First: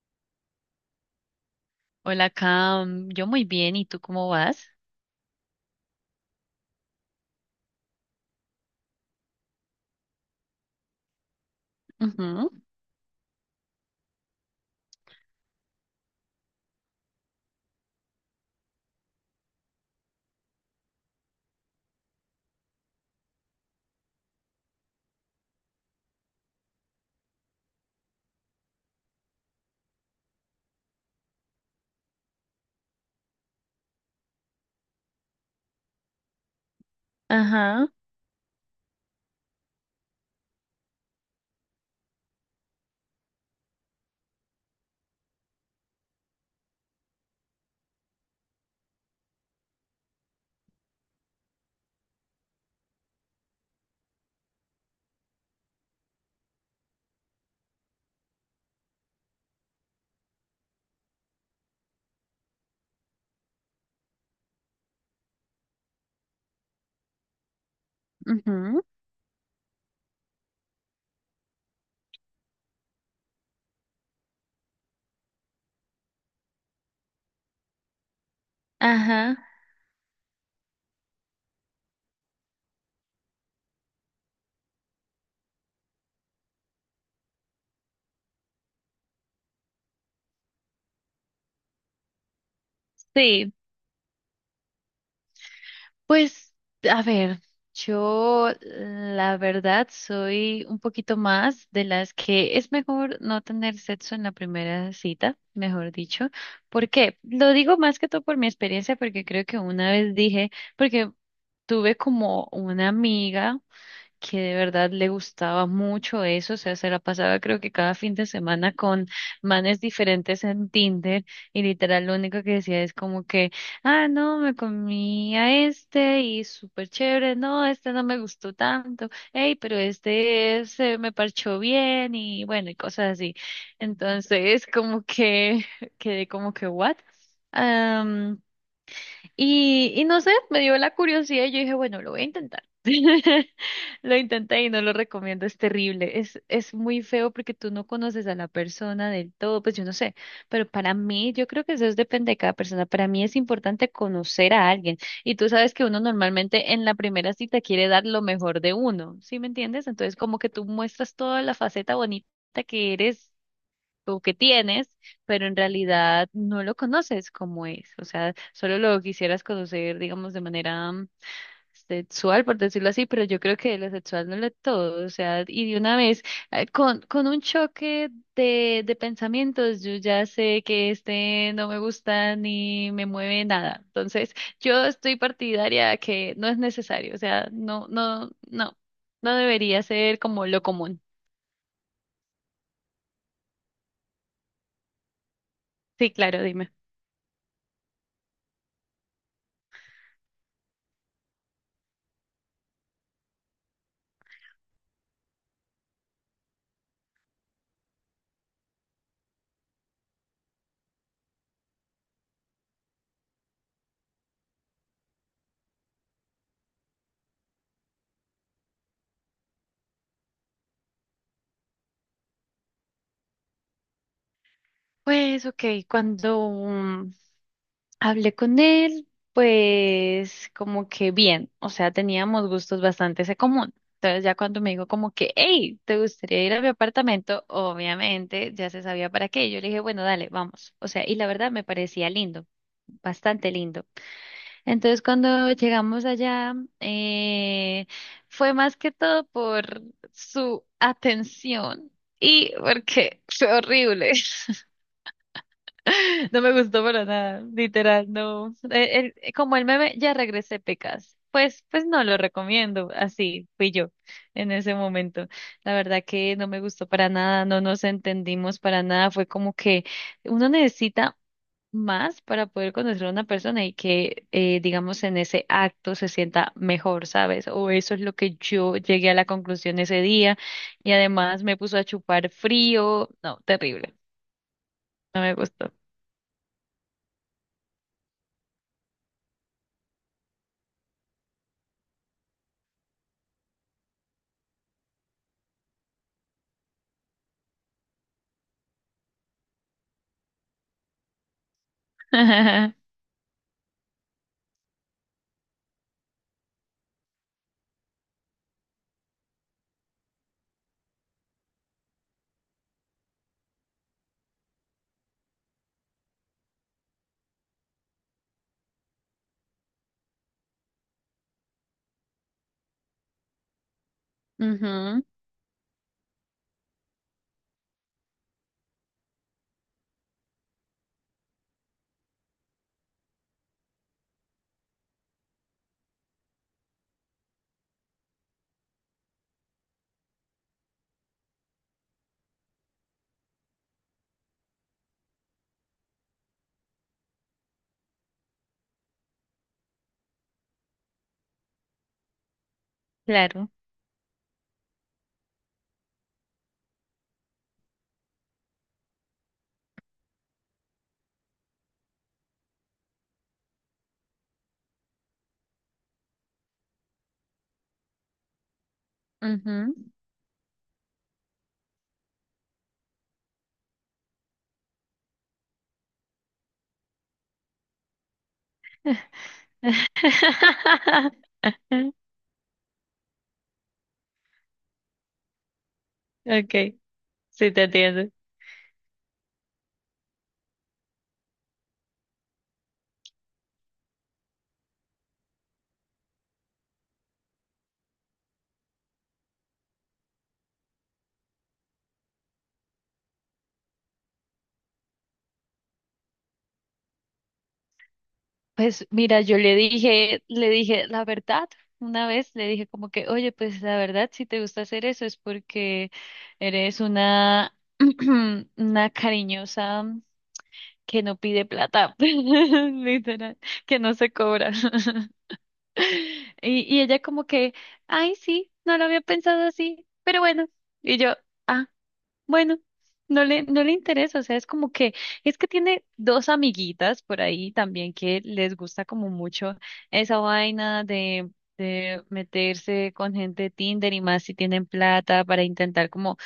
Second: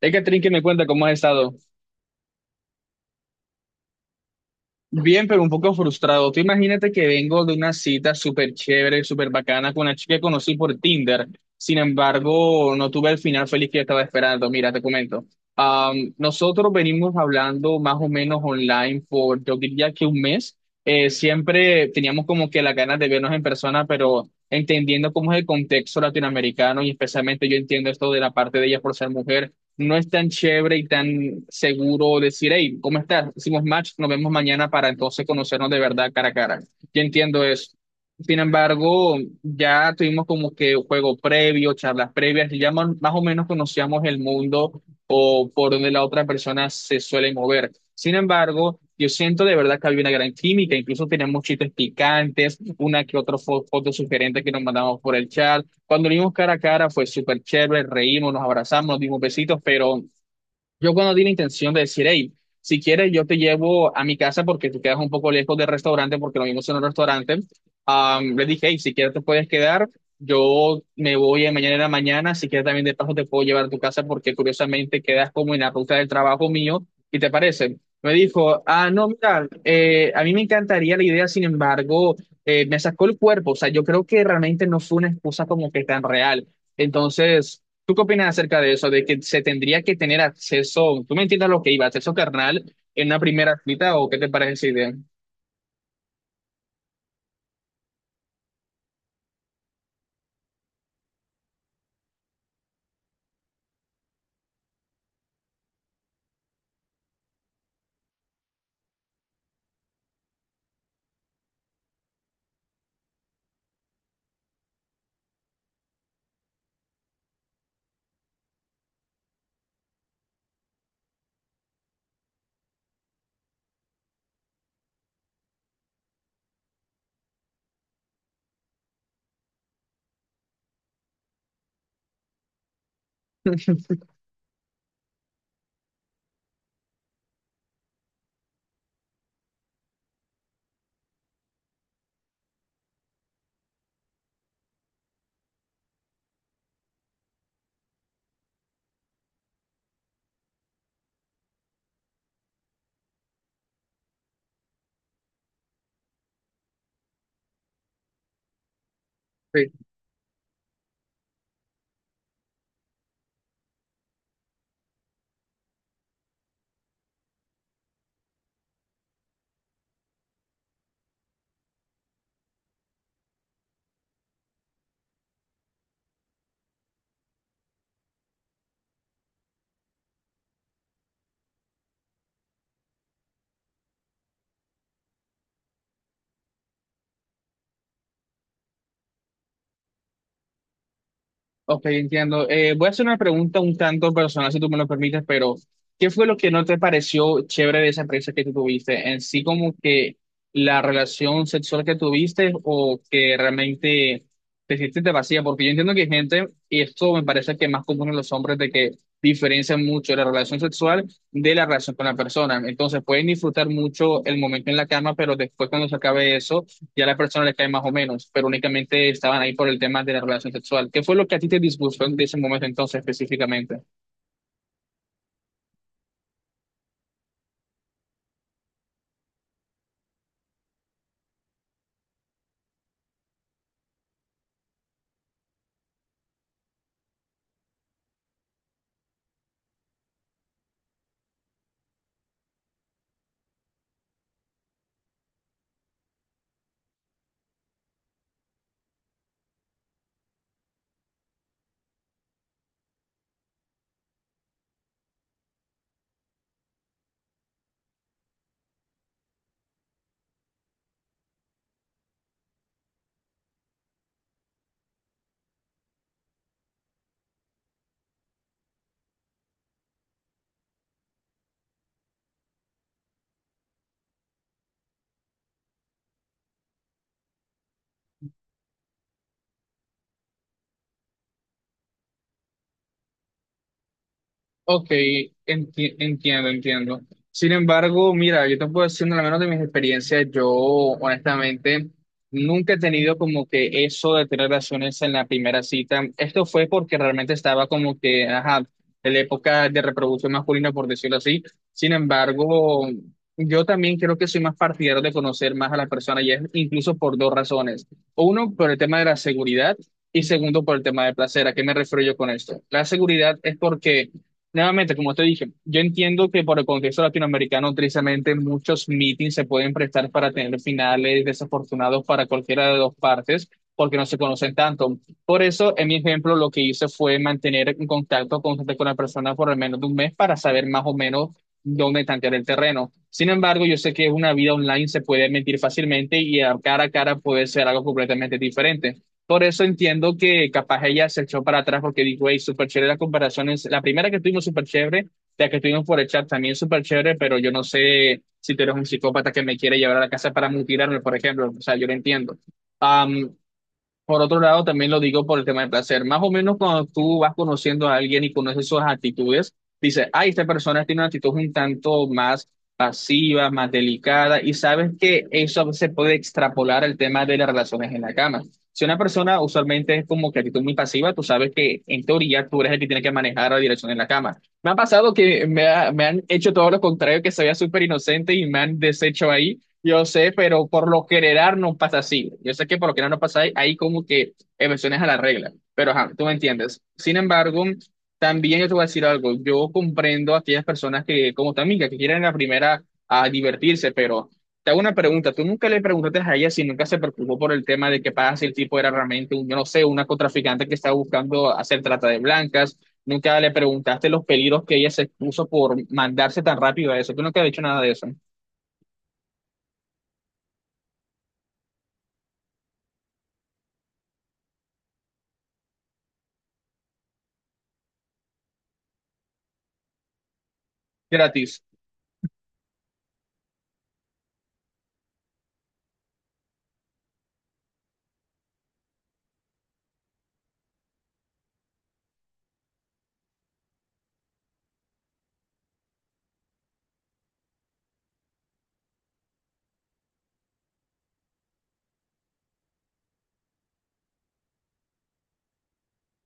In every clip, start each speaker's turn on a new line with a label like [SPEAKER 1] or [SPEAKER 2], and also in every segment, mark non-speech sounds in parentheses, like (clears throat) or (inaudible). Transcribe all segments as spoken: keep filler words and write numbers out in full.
[SPEAKER 1] Hey, Catherine, que me cuenta cómo has estado.
[SPEAKER 2] Hola, Cam. Yo muy bien. ¿Y tú cómo vas?
[SPEAKER 1] Bien, pero un poco frustrado. Tú imagínate que vengo de una cita súper chévere, súper bacana con una chica que conocí por Tinder. Sin
[SPEAKER 2] Ujú.
[SPEAKER 1] embargo, no tuve el final feliz que estaba esperando. Mira, te comento. Am, nosotros venimos hablando más o menos online por, yo diría que un mes. Eh, siempre teníamos como que las ganas de vernos en persona, pero entendiendo cómo es el contexto latinoamericano y especialmente yo entiendo esto de la parte de ella por ser mujer no es tan chévere y tan seguro decir, hey, ¿cómo estás? Hicimos match, nos vemos mañana para entonces conocernos de verdad cara a cara. Yo entiendo eso.
[SPEAKER 2] Ajá.
[SPEAKER 1] Sin embargo, ya tuvimos como que juego previo, charlas previas, y ya más, más o menos conocíamos el mundo o por donde la otra persona se suele mover. Sin embargo, yo siento de verdad que había una gran química, incluso teníamos chistes picantes, una que otra fo- foto sugerente que nos mandamos por el chat. Cuando lo vimos cara a cara fue súper chévere, reímos, nos abrazamos, nos dimos besitos, pero yo cuando di la intención de decir, hey, si quieres yo te llevo a mi casa porque tú quedas un poco lejos del restaurante, porque lo mismo es en un restaurante, am, le dije, hey,
[SPEAKER 2] Ujú.
[SPEAKER 1] si quieres te puedes quedar, yo me voy a mañana en la mañana, si quieres también de paso te puedo llevar a tu casa porque curiosamente quedas como en la ruta del trabajo mío, ¿y te parece? Me dijo, ah, no,
[SPEAKER 2] Ajá.
[SPEAKER 1] mira, eh, a mí me encantaría la idea, sin embargo, eh, me sacó el cuerpo, o sea, yo creo que realmente no fue una excusa como que tan real. Entonces, ¿tú qué opinas acerca de eso? De que se tendría que tener acceso, tú me entiendes a lo que iba, ¿acceso carnal en una
[SPEAKER 2] Sí.
[SPEAKER 1] primera cita o qué te parece esa idea?
[SPEAKER 2] Pues, a ver, yo la verdad soy un poquito más de las que es mejor no tener sexo en la primera cita, mejor dicho. ¿Por qué? Lo digo más que todo por mi experiencia, porque creo que una vez dije, porque tuve como una amiga. Que de verdad le gustaba mucho eso, o sea, se la pasaba creo que cada fin de semana con manes diferentes en Tinder y literal lo único que decía es como que, ah, no, me comí a este y súper chévere, no, este no me gustó tanto, hey, pero este se me parchó bien y bueno, y cosas así. Entonces, como que (laughs) quedé como que, ¿what? Y, y no sé, me dio la curiosidad y yo dije, bueno, lo voy a intentar. (laughs) Lo intenté y no lo recomiendo, es terrible, es, es muy feo porque tú no conoces a la persona del todo, pues yo no sé, pero para mí, yo creo que eso es- depende de cada persona, para mí es importante conocer a alguien y tú sabes que uno normalmente en la primera cita quiere dar lo mejor de uno, ¿sí me
[SPEAKER 1] Sí.
[SPEAKER 2] entiendes? Entonces como que tú muestras toda la faceta bonita que eres o que tienes, pero en realidad no lo conoces como es. O sea, solo lo quisieras conocer, digamos, de manera mm, sexual, por decirlo así, pero yo creo que lo sexual no lo es todo. O sea, y de una vez, eh, con, con un choque de, de pensamientos, yo ya sé que este no me gusta ni me mueve nada. Entonces, yo estoy partidaria a que no es necesario. O sea, no, no, no, no debería ser como lo común.
[SPEAKER 1] Ok, entiendo. Eh, voy a hacer una pregunta un tanto personal, si tú me lo permites, pero ¿qué
[SPEAKER 2] Sí,
[SPEAKER 1] fue lo
[SPEAKER 2] claro,
[SPEAKER 1] que no
[SPEAKER 2] dime.
[SPEAKER 1] te pareció chévere de esa experiencia que tú tuviste? En sí, como que la relación sexual que tuviste o que realmente te sentiste vacía, porque yo entiendo que hay gente, y esto me parece que es más común en los hombres, de que diferencian mucho la relación sexual de la relación con la persona. Entonces, pueden disfrutar mucho el momento en la cama, pero después cuando se acabe eso ya la persona le cae más o menos, pero únicamente estaban ahí por el tema de la relación sexual. ¿Qué fue lo que a ti te disgustó en ese momento entonces específicamente?
[SPEAKER 2] Pues, ok, cuando mm, hablé con él, pues como que bien, o sea, teníamos gustos bastante en común. Entonces ya cuando me dijo como que, hey, ¿te gustaría ir a mi apartamento? Obviamente ya se sabía para qué. Yo le dije, bueno, dale, vamos. O sea, y la verdad me parecía lindo, bastante lindo. Entonces cuando llegamos allá, eh, fue más que todo por su atención y porque fue horrible. (laughs) No me gustó para nada, literal, no. Eh, el- como el meme, ya regresé pecas. Pues, pues no lo recomiendo. Así fui yo en ese momento. La verdad que no me gustó para nada, no nos entendimos para nada. Fue como que uno necesita más para poder conocer a una persona y que, eh, digamos, en ese acto se sienta mejor, ¿sabes? O eso es lo que yo llegué a la conclusión ese día. Y además me puso a chupar frío. No, terrible.
[SPEAKER 1] Ok,
[SPEAKER 2] No me gustó.
[SPEAKER 1] enti- entiendo, entiendo. Sin embargo, mira, yo te puedo decir, no, al menos de mis experiencias, yo honestamente nunca he tenido como que eso de tener relaciones en la primera cita. Esto fue porque realmente estaba como que, ajá, en la época de reproducción masculina, por decirlo así. Sin
[SPEAKER 2] (laughs)
[SPEAKER 1] embargo, yo también creo que soy más partidario de conocer más a las personas y es incluso por dos razones. Uno, por el tema de la seguridad y segundo, por el tema de placer. ¿A qué me refiero yo con esto? La seguridad es porque nuevamente, como te dije, yo entiendo que por el contexto latinoamericano, tristemente, muchos meetings se pueden prestar para tener finales desafortunados para cualquiera de dos partes, porque no se conocen tanto.
[SPEAKER 2] Ujú.
[SPEAKER 1] Por eso, en mi ejemplo, lo que hice fue mantener un contacto constante con la persona por al menos de un mes para saber más o menos dónde tantear el terreno. Sin embargo, yo sé que una vida online se puede mentir fácilmente y a cara a cara puede ser algo completamente diferente. Por eso entiendo que capaz ella se echó para atrás porque dijo, hey, súper chévere las comparaciones. La primera que tuvimos súper chévere, la que tuvimos por el chat también súper chévere, pero yo no sé si tú eres un psicópata que me quiere llevar a la casa para mutilarme, por ejemplo. O sea, yo lo entiendo. Am,
[SPEAKER 2] Claro.
[SPEAKER 1] por otro lado, también lo digo por el tema del placer. Más o menos cuando tú vas conociendo a alguien y conoces sus actitudes, dices, ay, esta persona tiene una actitud un tanto más pasiva, más delicada, y sabes que eso se puede extrapolar al tema de las relaciones en la cama. Si una persona
[SPEAKER 2] Ujú.
[SPEAKER 1] usualmente es como que actitud muy pasiva, tú sabes que en teoría tú eres el que tiene que manejar la dirección en la cama. Me ha pasado que me, ha- me han hecho todo lo contrario, que se vea súper inocente y me han deshecho ahí. Yo sé, pero por lo
[SPEAKER 2] (laughs)
[SPEAKER 1] general no pasa así. Yo sé que por lo general no pasa ahí, ahí como que excepciones a la regla, pero ajá, tú me
[SPEAKER 2] Okay,
[SPEAKER 1] entiendes. Sin
[SPEAKER 2] sí
[SPEAKER 1] embargo,
[SPEAKER 2] te entiendo.
[SPEAKER 1] también yo te voy a decir algo. Yo comprendo a aquellas personas que, como tu amiga, que quieren la primera a divertirse, pero te hago una pregunta. ¿Tú nunca le preguntaste a ella si nunca se preocupó por el tema de que pasa si el tipo era realmente un, yo no sé, una contraficante que estaba buscando hacer trata de blancas? ¿Nunca le preguntaste los peligros que ella se expuso por mandarse tan rápido a eso? ¿Tú nunca has dicho nada de eso?
[SPEAKER 2] Pues mira, yo le dije, le dije la verdad. Una vez le dije como que, oye, pues la verdad, si te gusta hacer eso es porque eres una, (clears throat) una cariñosa que no pide
[SPEAKER 1] Gratis.
[SPEAKER 2] plata, (laughs) literal, que no se cobra. (laughs) Y, y ella como que, ay, sí, no lo había pensado así, pero bueno. Y yo, ah. Bueno, no le, no le interesa, o sea, es como que, es que tiene dos amiguitas por ahí también que les gusta como mucho esa vaina de, de meterse con gente de Tinder y más si tienen plata para intentar como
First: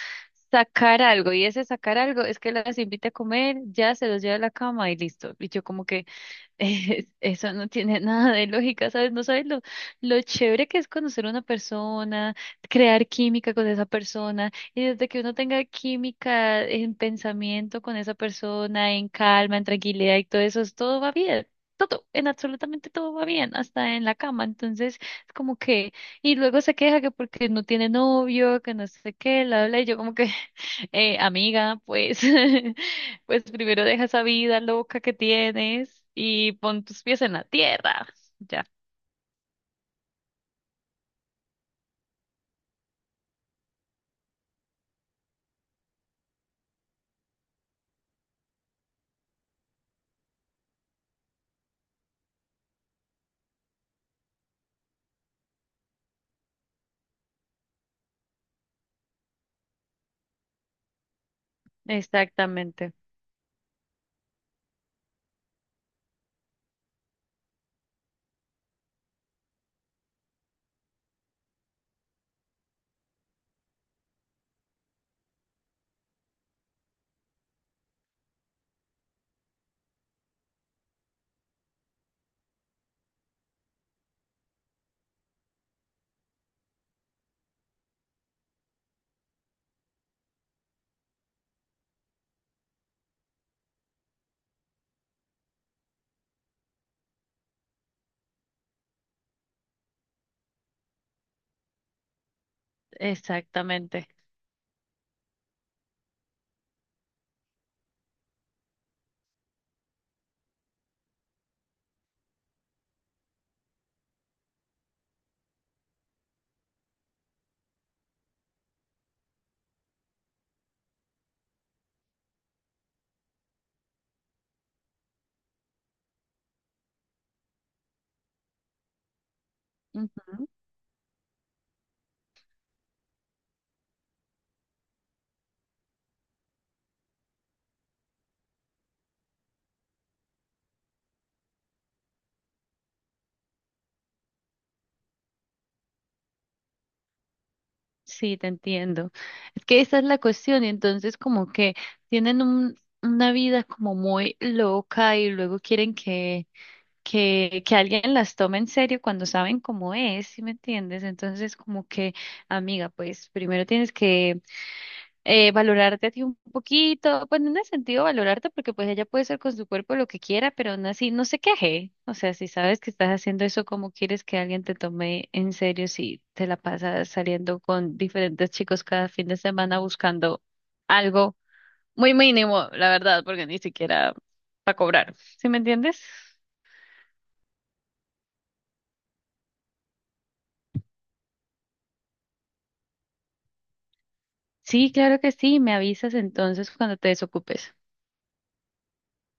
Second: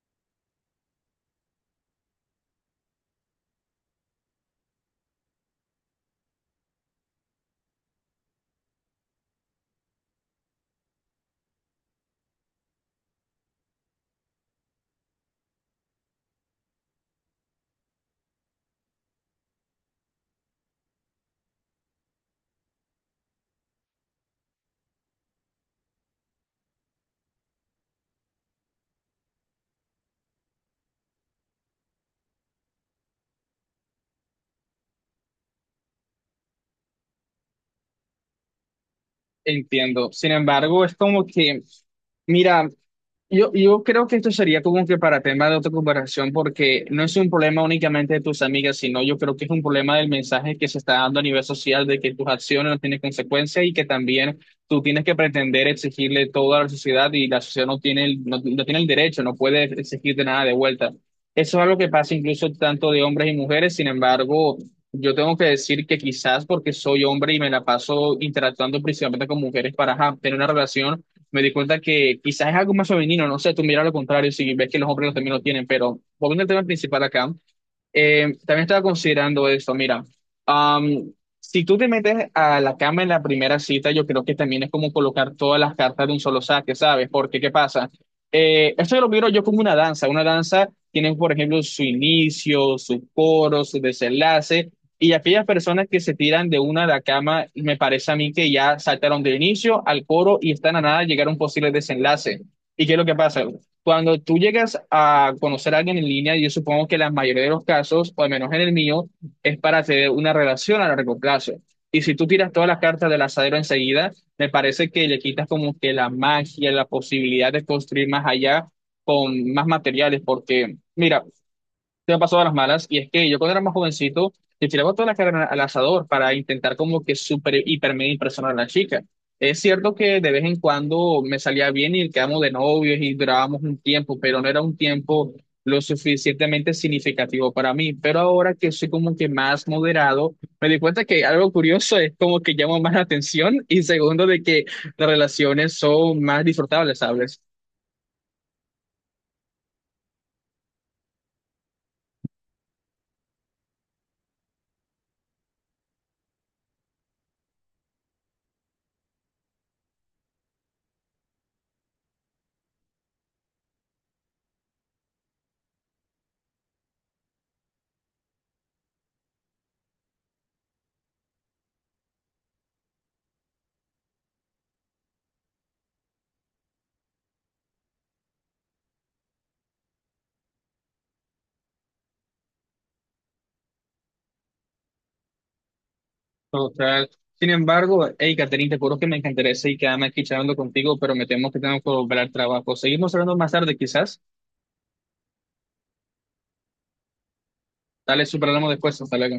[SPEAKER 2] sacar algo, y ese sacar algo es que las invita a comer, ya se los lleva a la cama y listo. Y yo como que (laughs) eh, eso no tiene nada de lógica, ¿sabes? No sabes lo, lo chévere que es conocer a una persona, crear química con esa persona, y desde que uno tenga química en pensamiento con esa persona, en calma, en tranquilidad y todo eso, es- todo va bien. Todo, en absolutamente todo va bien, hasta en la cama. Entonces, es como que, y luego se queja que porque no tiene novio, que no sé qué, la habla, y yo como que, (laughs) eh, amiga, pues, (laughs) pues primero deja esa vida loca que tienes y pon tus pies en la tierra. Ya,
[SPEAKER 1] Entiendo. Sin embargo, es como que, mira, yo, yo creo que esto sería como que para tema de otra conversación, porque no es un problema únicamente de tus amigas, sino yo creo que es un problema del mensaje que se está dando a nivel social de que tus acciones no tienen consecuencias y que también tú tienes que pretender exigirle todo a la sociedad y la sociedad no tiene el, no, no tiene el derecho, no puede exigirte nada de vuelta. Eso es algo que pasa incluso tanto
[SPEAKER 2] exactamente,
[SPEAKER 1] de hombres y mujeres, sin embargo, yo tengo que decir que quizás porque soy hombre y me la paso interactuando principalmente con mujeres para ajá, tener una relación me di cuenta que quizás es algo más femenino, no sé, tú miras lo contrario si ves que los hombres también lo tienen, pero volviendo al tema principal acá, eh, también estaba considerando esto, mira, am, si tú te metes a la cama en la primera cita, yo creo que también es como colocar todas las cartas de un solo saque, ¿sabes? Porque, ¿qué pasa? Eh, esto lo miro yo como una danza, una danza tiene, por ejemplo, su inicio, su coro, su desenlace, y aquellas personas que se tiran de una a la cama, me parece a mí que ya saltaron del inicio al coro y están a nada de llegar a un posible desenlace. ¿Y qué es lo que pasa?
[SPEAKER 2] exactamente.
[SPEAKER 1] Cuando tú llegas a conocer a alguien en línea, yo supongo que la mayoría de los casos, o al menos en el mío, es para tener una relación a largo plazo. Y si tú tiras todas las cartas del asadero enseguida, me parece que le quitas como que la magia, la posibilidad de construir más allá con más materiales, porque, mira, se me pasó a las malas, y es que yo cuando era más jovencito, le tiraba toda la carne al asador para intentar como que super, hiper, mega impresionar a la chica. Es cierto que de vez
[SPEAKER 2] Ujú.
[SPEAKER 1] en cuando me salía bien y quedamos de novios y durábamos un tiempo, pero no era un tiempo lo suficientemente significativo para mí. Pero ahora que soy como que más moderado, me di cuenta que algo curioso es como que llamo más la atención y segundo de que las relaciones son más disfrutables, ¿sabes?
[SPEAKER 2] Sí, te entiendo. Es que esa es la cuestión y entonces como que tienen un, una vida como muy loca y luego quieren que, que, que alguien las tome en serio cuando saben cómo es, ¿sí me entiendes? Entonces como que, amiga, pues primero tienes que eh, valorarte a ti un poquito, pues no en ese sentido valorarte porque pues ella puede hacer con su cuerpo lo que quiera, pero aún así no se queje. O sea, si sabes que estás haciendo eso, ¿cómo quieres que alguien te tome en serio si te la pasas saliendo con diferentes chicos cada fin de semana buscando algo muy mínimo, la verdad, porque ni siquiera para cobrar. ¿Sí me entiendes?
[SPEAKER 1] Total. Sin embargo, hey, Caterina, te juro que me encantaría seguir quedarme aquí charlando contigo, pero me temo que tengo que volver al trabajo. Seguimos hablando más tarde, quizás.
[SPEAKER 2] Sí, claro que sí, me avisas entonces cuando te desocupes.
[SPEAKER 1] Dale, superamos después. Hasta luego.